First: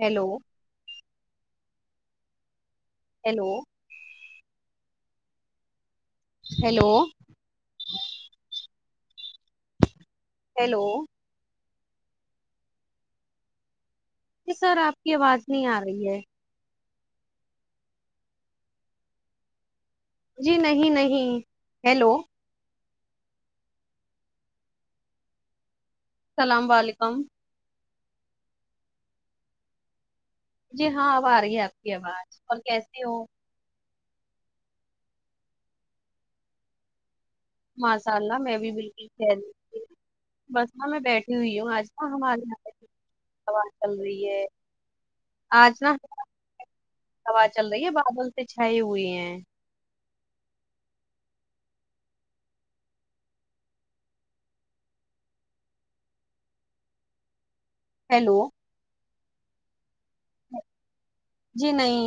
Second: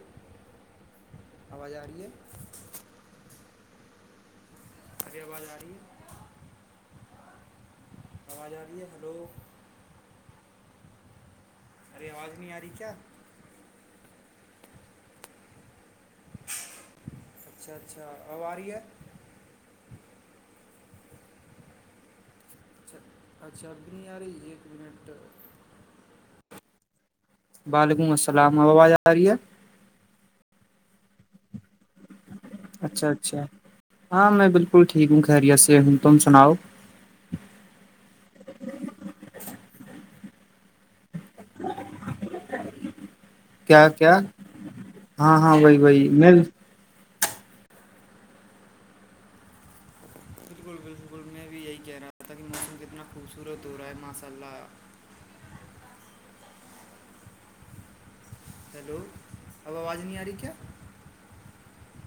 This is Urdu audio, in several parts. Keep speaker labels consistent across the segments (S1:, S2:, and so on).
S1: ہیلو
S2: آواز آ رہی ہے
S1: ہیلو
S2: ہر آ باز آاری
S1: ہیلو
S2: آاز ج آ رہی ہے ہ لوگ
S1: ہیلو
S2: اےواز نہیں آ رہی کیا
S1: کہ سر آپ کی آواز نہیں آ رہی ہے
S2: اچھا اچھا آواری ہے
S1: جی نہیں نہیں ہیلو
S2: اچھا اچھا اب بھی نہیں آ رہی ایک منٹ
S1: السلام علیکم
S2: وعلیکم السلام آواز آ رہی ہے
S1: جی ہاں اب آ رہی ہے آپ کی آواز اور کیسے
S2: اچھا
S1: ہو
S2: اچھا ہاں میں بالکل ٹھیک ہوں خیریت سے ہ تم سناؤ
S1: ماشاء اللہ میں بھی بالکل خل بس میںاں میں بیٹھی ہوئی ہوں آج ن ہم آج واز
S2: کیا
S1: چل
S2: کیا
S1: رہی ہے
S2: ہاں ہاں
S1: آج
S2: وہی
S1: نا
S2: وہی میں
S1: س چل رہی ہے بادل سے چھائی ہوئی ہیں
S2: بالکل بالکل میں بھی یہی کہہ رہاوں کہ موسم کتنا خوبصور ہو رہا ہے ماشاء اللہ
S1: ہیلو
S2: ہیلو اب آواز نہیں آ رہی کیا
S1: جی نہیں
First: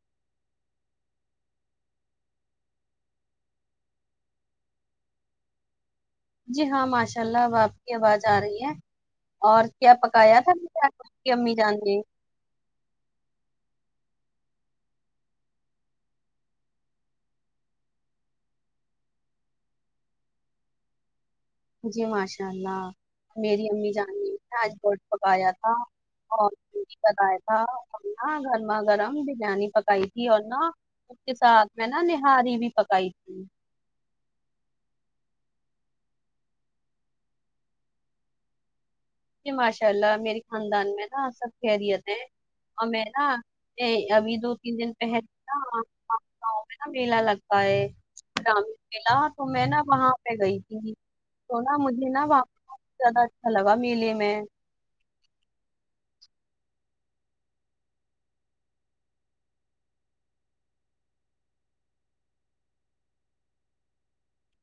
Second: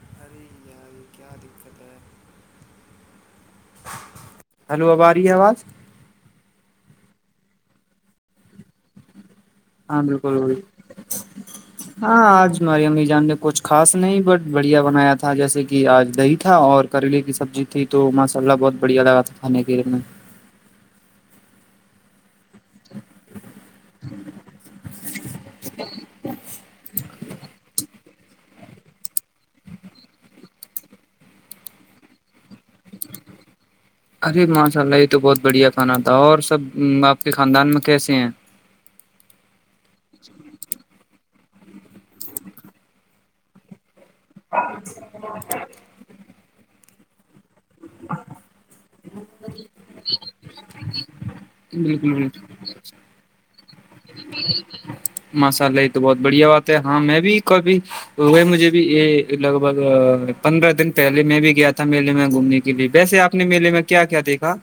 S2: ارے یار یہ کیا دقت ہے ہلو آباری ہے آواز
S1: جی ہاں ماشاء اللہ اب آپ کی آواز آ رہی ہے اور کیا
S2: ہاں
S1: پکایا
S2: بالکل
S1: تھا
S2: بالکل۔
S1: کی امی جان نے
S2: ہاں آج ہماری املی جان نے کچھ خاص نہیں بٹ بڑھیا بنایا تھا جیسے کہ آج دہی تھا اور کریلے کی سبزی تھی تو ماشاء اللہ بہت بڑھیا لگا تھا کھانے کے میں
S1: جی ماشاء اللہ میری امی جان نے ایج بوڈ پکایا تھا اور ک بتایا تھا اور نہ گرما گرم بریانی پکائی تھی اور نہا اس کے ساتھ میں نا نہاری بھی پکائی تھی
S2: ارے ماشاء اللہ یہ تو بہت بڑھیا کھانا تھا اور سب آپ کے خاندان میں کیسے ہیں
S1: جی ماشاء اللہ میرری خاندان میں نا سب خیریت ہیں اور میں نا ابھی دو تین دن پہل نا گاؤں میں نا میلہ لگتاا ہے املا تو میں نا وہاں پہ گئی تھی تو نہا مجھے
S2: بالکل
S1: نہا
S2: بالکل
S1: زدا اچھا لگا میلے میں
S2: ماشاء اللہ یہ تو بہت بڑھیا بات ہے ہاں میں بھی کوبھی وہ مجھے بھی لگ بگ پندرہ دن پہلے میں بھی گیا تھا میلے میں گھومنے کے لیے ویسے آپ اپنے میے میں کیا کیا دیکھا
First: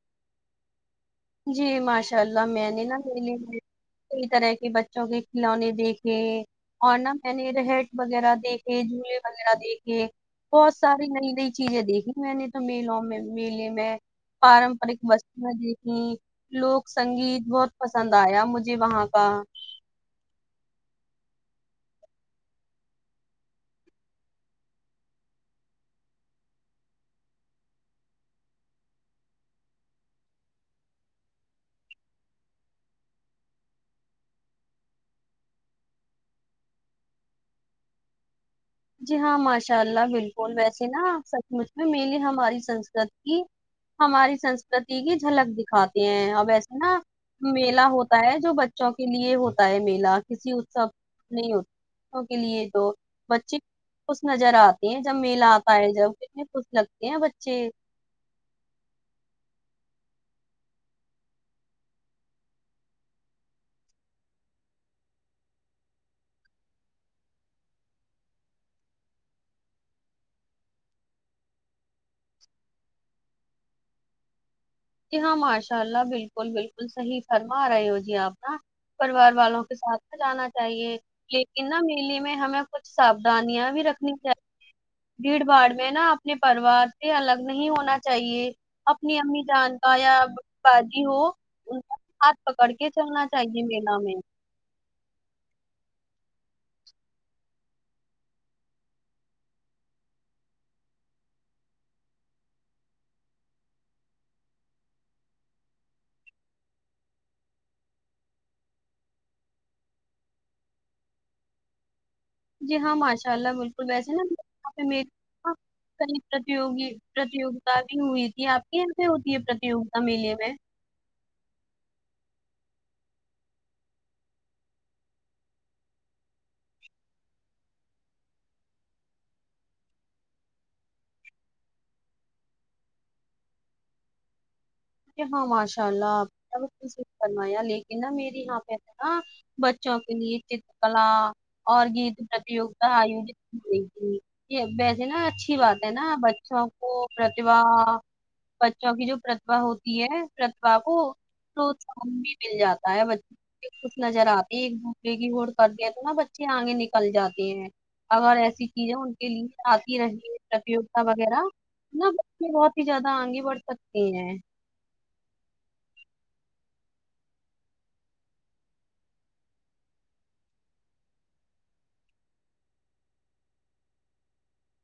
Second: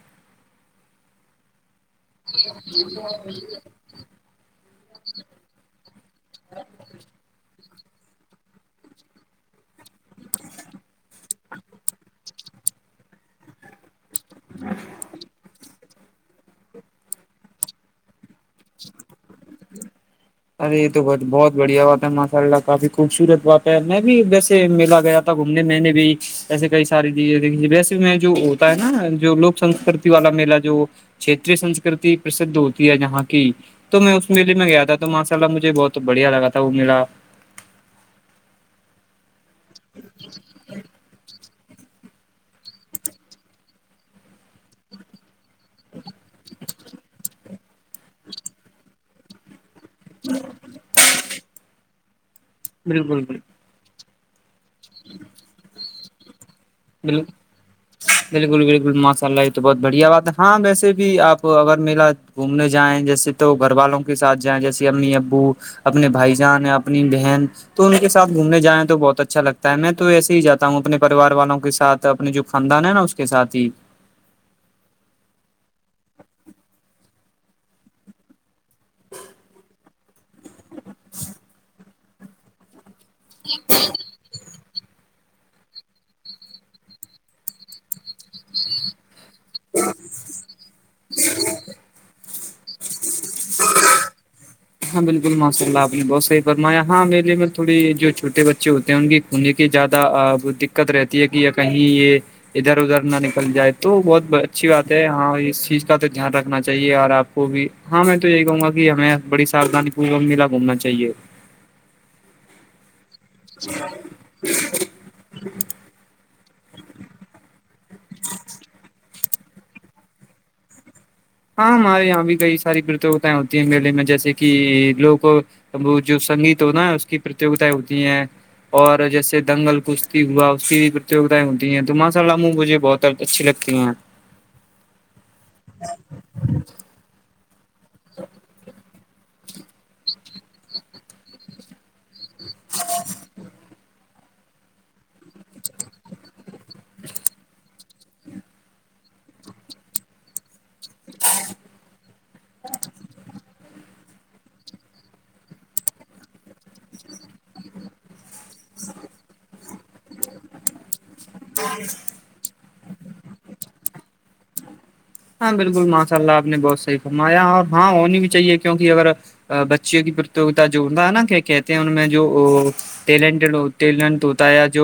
S1: جی ماشاء اللہ میں نے نا دلی کئی طرح کے بچوں کے کھلونے دیکھے اور نہ میں نے رہ وغیرہ دیکھے جھولے وغیرہ دیکھے بہت ساری نئی نئی چیزیں دیکھی میں نے تو میلوں میں میلے میں پارمپرک وستوں دیکھیں لوک سنگیت بہت پسند آیا مجھے وہاں کا
S2: ارے یہ تو بت بہت بڑھیا بات ہے ماشاء اللہ کافی خوبصورت بات ہے میں بھی ویسے میلا گیا تھا گھومنے میں نے بھی ایسے کئی ساری چیزیںیک ویسے میں جو ہوتا ہے نا جو لوک سنسکرتی والا میلہ جو چتری سنسکرتی پرسدھ ہوتی ہے جہاں کی تو میں اس میے میں گیا تھا تو ماشاء اللہ مجھے بہت بڑھیا لگا وہ ملا
S1: جی ہاں ماشاء اللہ بالکل ویسی ناپ سچ مھ مینلی ہماری سسک کی ہماری سسکرتی کی جھلک دکھاتے ہیں اب ایسے ہے نا میلہ ہوتا ہے جو بچوں کے لیے ہوتا ہے میلہ کسی اسو نہیں ہو ا کے لیے تو
S2: بالکل بالکل
S1: بچے خوش نظر آتے ہیں جب میلہ آتا ہے جب اس میں خوش لگتے ہیں
S2: بالکل
S1: بچے
S2: بالکل بالکل ماشاء اللہ یہ تو بہت بڑھیا بات ہے ہاں ویسے بھی آپ اگر میلا گھومنے جائیں جیسے تو گھر والوں کے ساتھ جائیں جیسے امی ابو اپنے بھائی جان اپنی بہن تو ان کے ساتھومنے جائیں تو بہت اچھا لگتا ہے میں تو ایسے ہی جاتا ہوں اپنےریوار والوں کو کے ساتھ اپنے جو خاندان ہے نا اس کے سات ہی
S1: جی ہاں ماشاء اللہ بالکل بالکل صحیح فرما رہے ہو جی آپ پریوار والوں کے ساتھ نہ جانا چاہیے لیکن نہ میلی میں ہمیں کچھ ساابدھانیاں بھی رکھنی چاہی بھیڑ بھاڑ میں نا اپنے پروار سے الگ نہیں ہونا چاہیے اپنی امی جان کا یا بجی ہو ان ہاتھ پکڑ کے چلنا چاہیے میلا میں
S2: ہاں بالکل ماشاء اللہپ نے بہتحی فرمایا ہاں میرے تھوڑی جو چھوٹے بچے ہوتے ہیں ان کی انہیں کی زیادہ دقت رہتی ہے کہ یا کہیں یہ ادھر ادھر نہ نکل جائے تو بہت اچھی بات ہے ہاں اس چیز کا تو دھیان رکھنا چاہیے اور آپ وہ بھی ہاں میں تو یہی کہوں گا کہ ہمیں بڑی ساردانی پورک میلا گھومنا چاہیے
S1: جی ہاں ماشاء اللہ بالکل ویسے نا نا
S2: ہاں
S1: کئی پرتوگی پرتیوگتا بھی ہوئی تھی آپ کے یہاں پ ہوتی ہے پرتیوگتا میلے میں
S2: ہاں ہمارے یہاں بھی کئی ساری پرتوتایں ہوتی ہیں میلے میں جیسے کہ لوگ وہ جو سنگیت ہو نا اس کی پرتیوتائیں ہوتی ہیں اور جیسے دنگل کشتی ہوا اس کی بھی پرتیوگائیں ہوتی ہیں تو ماشا اللہاموں مجھے بہت اچھی لگتی ہیں
S1: ہاں ماشاء اللہ آپ کروایا لیکن نا میری یہاں پہ نا بچوں کے لیے چترکلا اور گیت پرتیوگتا آیوجت کر گئی تھی یہ ویسے نا اچھی بات ہے نا بچوں کو پرتیھا بچوں کی جو ہوتی ہے پرتھا کو پروساہن بھی مل جاتا ہے کچھ نظر آتے ایک دوسرے کی ہوڑ کر د ہیں تو نا بچے آگے نکل جاتے ہیں اگر ایسی چیزیں ان کے لیے آتی رہیے پرتیوگتا وغیرہ نہ بچے بہت ہی زیادہ آگے بڑھ سکتی ہیں
S2: ہاں بالکل ماشاء اللہ آپ نے بہت صحیح فرمایا اور ہاں ہونی بھی چاہیے کیونکہ اگر بچیوں کی پرتوتا جو ہوتا ہے نا کہتے ہیں ان میں جو ٹیلن ٹیلنٹ ہوتا ہے جو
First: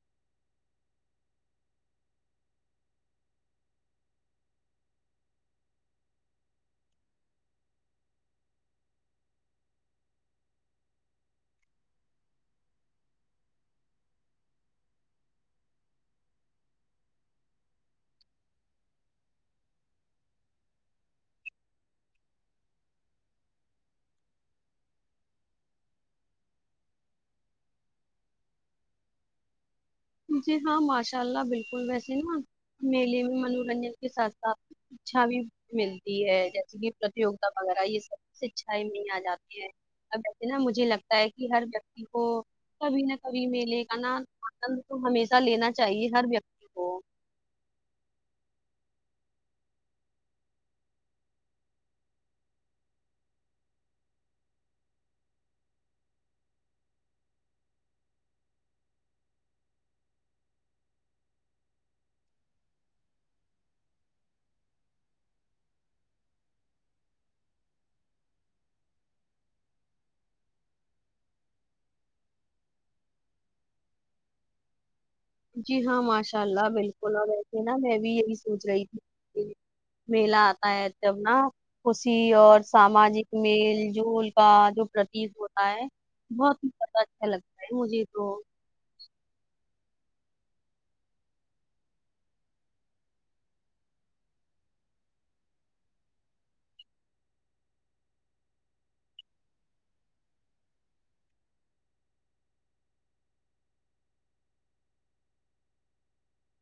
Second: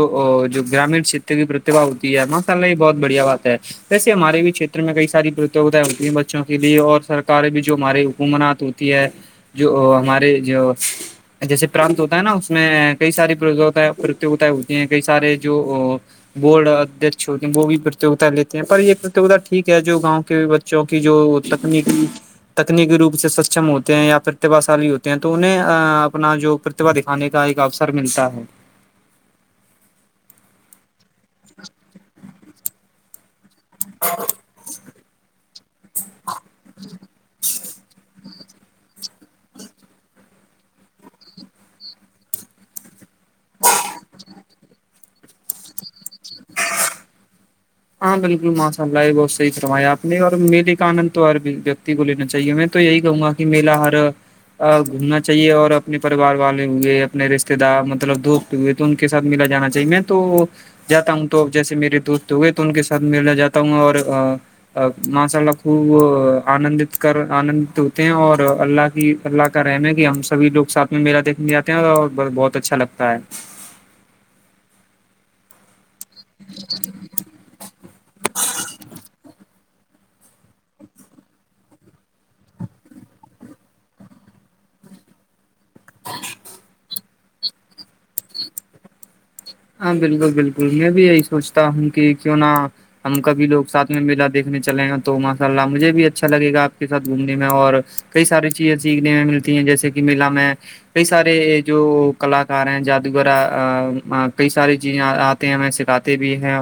S2: گرامین کت کی پرتبا ہوتی ہےا ہی بہت بڑھیا بات ہے ویسے ہمارے بھی چھیتر میں کئی ساری پرتیوگتائیں ہوتی ہیں بچوں کے لیے اور سرار بھی جو ہماری حکومانات ہوتی ہے جو ہمارے جو جیسے پرانت ہوتا ہے نا اس میں کئی ساری پرتوتاائیں ہوتی ہیں کئی سارے جو بورڈ ادھیش ہوتے ہیں وہ بھی پرتیوگتا لیتے ہیں پر یہ پرتیوگتا ٹھیک ہے جو گاؤں کے بچوں کی جو تکنیکی تکنیکی روپ سے سکچم ہوتے ہیں یا پرتبا شالی ہوتے ہیں تو انہیں اپنا جو دکھانے کا ایک اوسر ملتا ہے
S1: جی ہاں ماشاء اللہ بالکل ویسے نا میلے میں من م کے ساتھ ساتھ شچھا بھی ملتی ہے جیسے کہ پرتیوتا وغیرہ یہ سب سچھائی نہیں آ جاتی ہے ا وسے نا مجھے لگتا ہے کہ ہر ویکتی کو کبھی نہ کبھی میلے کا آنند ہمیشہ لا چاہیے ہر و
S2: ہاں بالکل ماشاء اللہ یہ بہت صحی فرایا آپ نے اور میرے کا آنند تو ہر ویکتی کو لینا چاہیے میں تو یہی کہوں گا میلہ ہر گھومنا چاہیے اور اپنے پریوار والے ہوئے اپنے رشتے دار مطلب دپ ئے تو ان کے سھ ملا جانا چاہیے میں تو جاتا ہوں توب جیسے میرے دوست ہوئے تو ان کے ساتھ مللا جاتا ہوں اور ماشاء اللہ خوب آنندت کر آنندت ہوتے ہیں اور اللہ کی اللہ کا رحم ہے کہ ہم سبھی لوگ سھ میں میلا دیکھنے جتے ہیں اور بہت اچھا لگتا ہے
S1: جی ہاں ماشاء اللہ بالکل اور ویسے نا میں بھی یہی سوچ رہی تھی میلا آتا ہے جب نا خوشی اور ساماجک میل جول کا جو پرتییک ہوتا ہے بہت ہی زیادہ اچھا لگتا ہے مجھے تو
S2: ہاں بالکل بالکل میں بھی یہی سوچتا ہوں کہ کیوں نہ ہم کبھی لوگ ساتھ میں میلا دیکھنے چلے ہیں تو ماشاء اللہ مجھے بھی اچھا لگےا آپ کے ساتھ گھومنے میں اور کئی ساری چیزیں سیکھنے میں ملتی ہیں جیسے کہ میلا میں کئی سارے جو کلاکار ہیں جادوگر کئی ساری چیزیں آتے ہیں ہمیں سکھاتے بھی ہیں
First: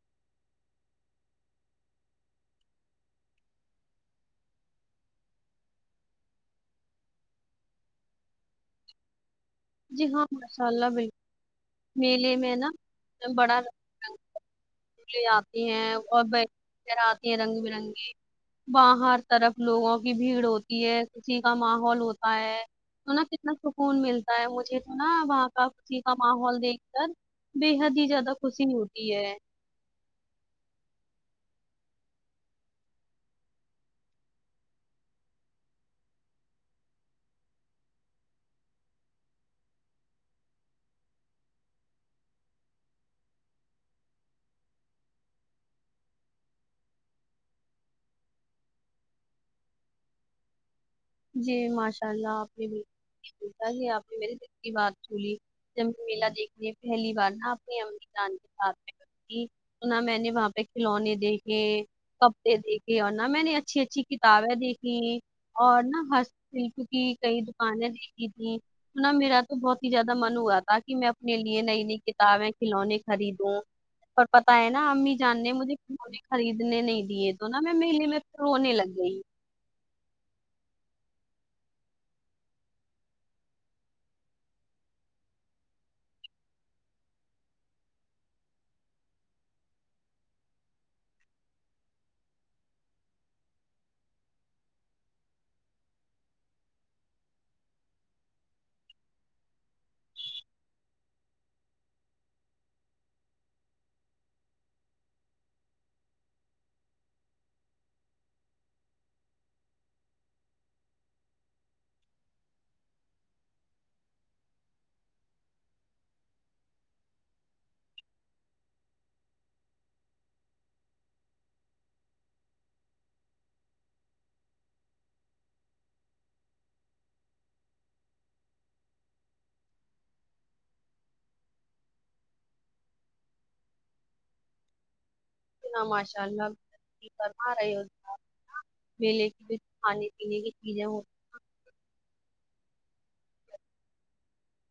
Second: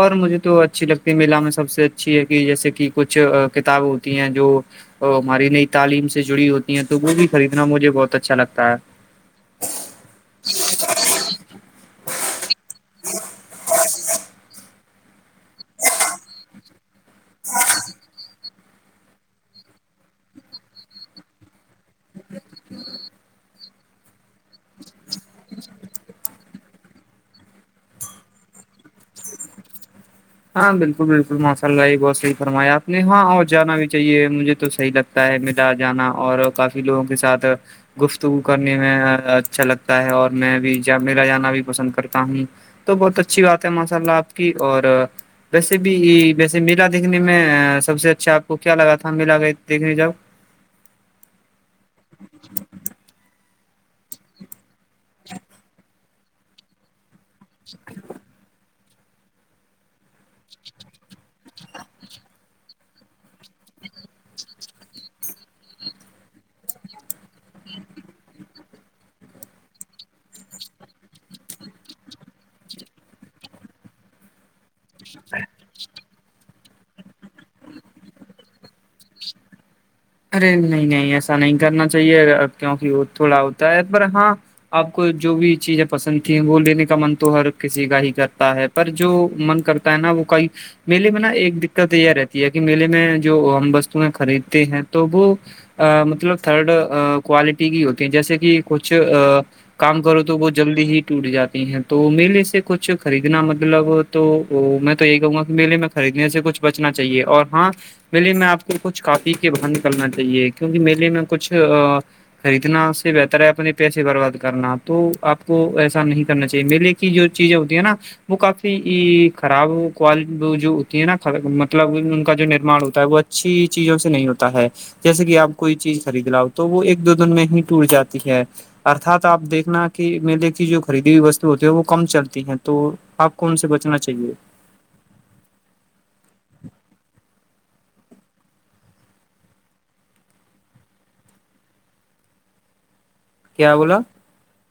S2: اور مجھے تو اچھی لگتی ہے میلا میں سب سے اچھی ہے کہ جیسے کہ کچھ کتاب ہوتی ہیں جو اور ہماری نئی تعلیم سے جڑی ہوتی ہیں تو وہ بھی خریدنا مجھے بہت اچھا لگتا ہے
S1: جی ہاں ماشاء اللہ بالکل میلے میں نا بڑا آتی ہیں اور آتی ہیں رنگ برنگی باہر طرف لوگوں کی بھیڑ ہوتی ہے کسی کا ماحول ہوتا ہے تو نا کتنا سکون ملتا ہے مجھے تو نا وہاں کا خوشسی کا ماحول دیکھ کر بےحد ہی زیادہ خوشی ہوتی ہے
S2: ہاں بالکل بالکل ماشاء اللہ یہ بہتحی فرمایا آپ نے ہاں اور جانا بھی چاہے مجھے تو صحگتا تا ہے میدار جانا اور کافی لوگوں کے ساتھ گفتگو کرنے میں اچھا لگتا ہے اور میں بھی جب میرا جانا بھی پسند کرتا ہوں تو بہت اچھی بات ہے ماشاء اللہ آپ کی اور ویسے بھی ویسے میلا دیکھنے میں سب سے اچھا آپ کو کیا لگا تھا میلا دیکھنے جا
S1: جی ماشاء اللہ آپ نے بھی آپ نے میرے سے کی بات سنی جمک میلا دیکھ لی پہلی بار نہپ نے جان ساتھ نہ میں نے وہاں پہ کھلونے دیکھے کپتےے دیکھے اور نہا میں نے اچھی اچھی کتابیں دیکھی اور نہا ہسلک کی کئی دکانیں دیکھی تھی سنا میرا تو بہت ہی زیادہ من ہوا تھا کہ میں اپنے لیے نئی نئی کتابیں کھلونے خریدوں اور پتا ہے نا امی جاننے ہیں مجھے مے خریدنے نہیں دیے تو نا میں میے میں پ رونے لگ گئی
S2: ارے نہیں نہیں ایسا نہیں کرنا چاہیے کیوںکہ وہ تھوڑا ہوتا ہے پر ہاں آپ کو جو بھی چیزیں پسند ت وہ لینے کا من تو ہر کسی کا ہی کرتا ہے پر جو من کرتا ہے نا وہ کئی میل میں نا ایک دقت یہ رہتی ہے کہ میلے میں جو ہم وستویں خریدتے ہیں تو وہ مطلب تھرڈ کوالٹی کی ہوتی ہیں جیسے کہ کچھ کام کرو تو وہ جلدی ہی ٹوٹ جاتی ہیں تو میلے سے کچھ خریدنا مطلب تو میں تو یہی کہوں گا کہ میلے میں خریدنے سے کچھ بچنا چاہیے اور ہاں میے میں آپ کو کچھ کاپی کے بر نکلنا چاہیے کیونکہ میلے میں کچھ خریدنا سے بہتر ہے اپنے پیسے برباد کرنا تو آپ کو ایسا نہیں کرنا چاہیے میر لے چ جو چیز آتی ہےا وہ کافی خراب کوال جو ہوتی ہے نا مطلب ان کا جو نرمان ہوتا ہے وہ اا اچھی چیزوں سے نہیں ہوتا ہے جیسے کہ آپ کوئی چیز خرید لا ہو تو وہ ایک دو دن میں ہی ٹوٹ جاتی ہے ارھات آپ دیکھنا کہ میلے کی جو خریدی ہوئی وستو ہوتی ہے وہ کم چلتی ہے تو آپ کون سے بچنا چاہیے
S1: ماشاء اللہ کرم رہے ہو میلے کی بھی کھانے پینے کی چیزیں ہوتی
S2: کیا بولا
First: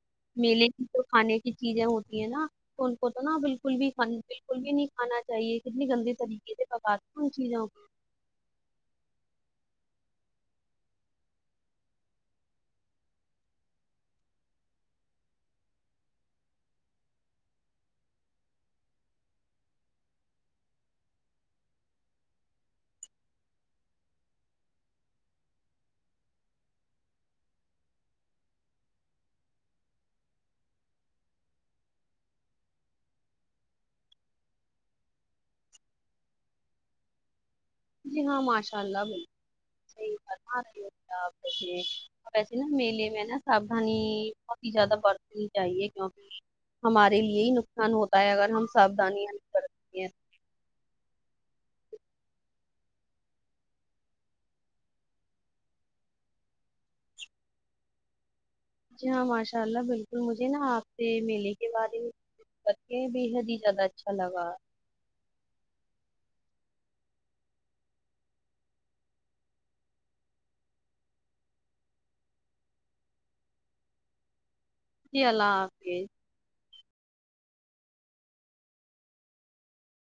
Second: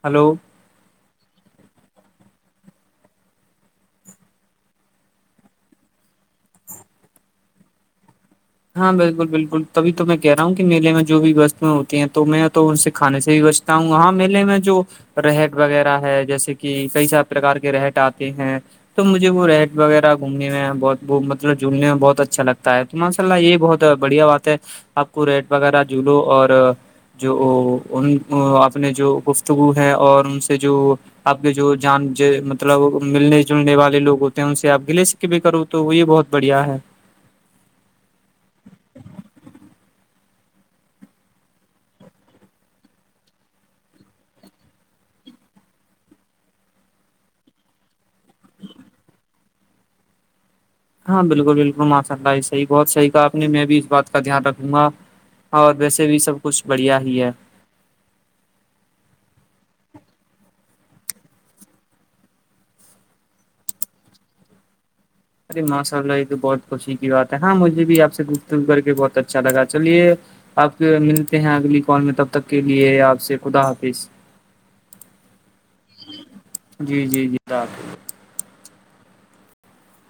S2: ہلو
S1: میلے کی تو کھانے کی چیزیں ہوتی ہیں نا ان کو تو نا بالکل بھی بالکل بھی نہیں کھانا چاہیے کتنی گندی طریقے سے پکاتے ان چیزوں کو
S2: ہاں بالکل بالکل تبھی تو میں کہہ رہا ہوں میلے میں جو بھی وستو ہوتی ہیں تو میں تو ان سے کھانے سے ہی و تا ہوں وہاں میلے میں جو رہٹ وغیرہ ہے جیسے کہ کئی سب پرکار کے رہٹ آتے ہیں تو مجھے وہ ریٹ وغیرہ گھومنے میں بہ مطلب جھومنے میں بہت اچھا لگتا ہے تو م اء اللہ یہ بہت بڑھیا بات ہے آپ کو ریٹ وغیرہ جولو اور جو ان اپنے جو گفتگو ہے اور ان سے جو آپ کے جو جان مطلب ملنے جلنے والے لوگ ہوتے ہیں ان سے آپ کے لے سک بھی کروں تو وہ یہ بہت بڑھیا ہے
S1: جی ہاں ماشاء اللہ بالکل صحی فرما رہی ہو آپے ویسے نا میلے میں نا ساھانی بہت ہی زیادہ برتنی چاہیے کیونکہ ہمارے لیے ہی نقصان ہوتا ہے اگر ہم ساابدانیاں کر
S2: ہاں بالکل بالکل ماشاء اللہ یہ صحی بہت صحیح کہ آپ نے میں بھی اس بات کا دھیان رکھوں گا اور ویسے بھی سب کچھ بڑھیا ہی ہے
S1: جی ہاں ماشاء اللہ بالکل مجھے نا آپ سے میلے کے بعد ہی بکے بے حد ہی زیادہ اچھا لگا
S2: ارے ماشاء اللہ یہ تو بہت خوشی کی بات ہے ہاں مجھے بھی آ سے گپتپ کر کے بہت اچھا لگا چلیے آپ ملتے ہیں اگلی کال میں تب تک کے لیے آپ سے خدا حافظ
S1: جی اللہ حافظ
S2: جی جی جی ر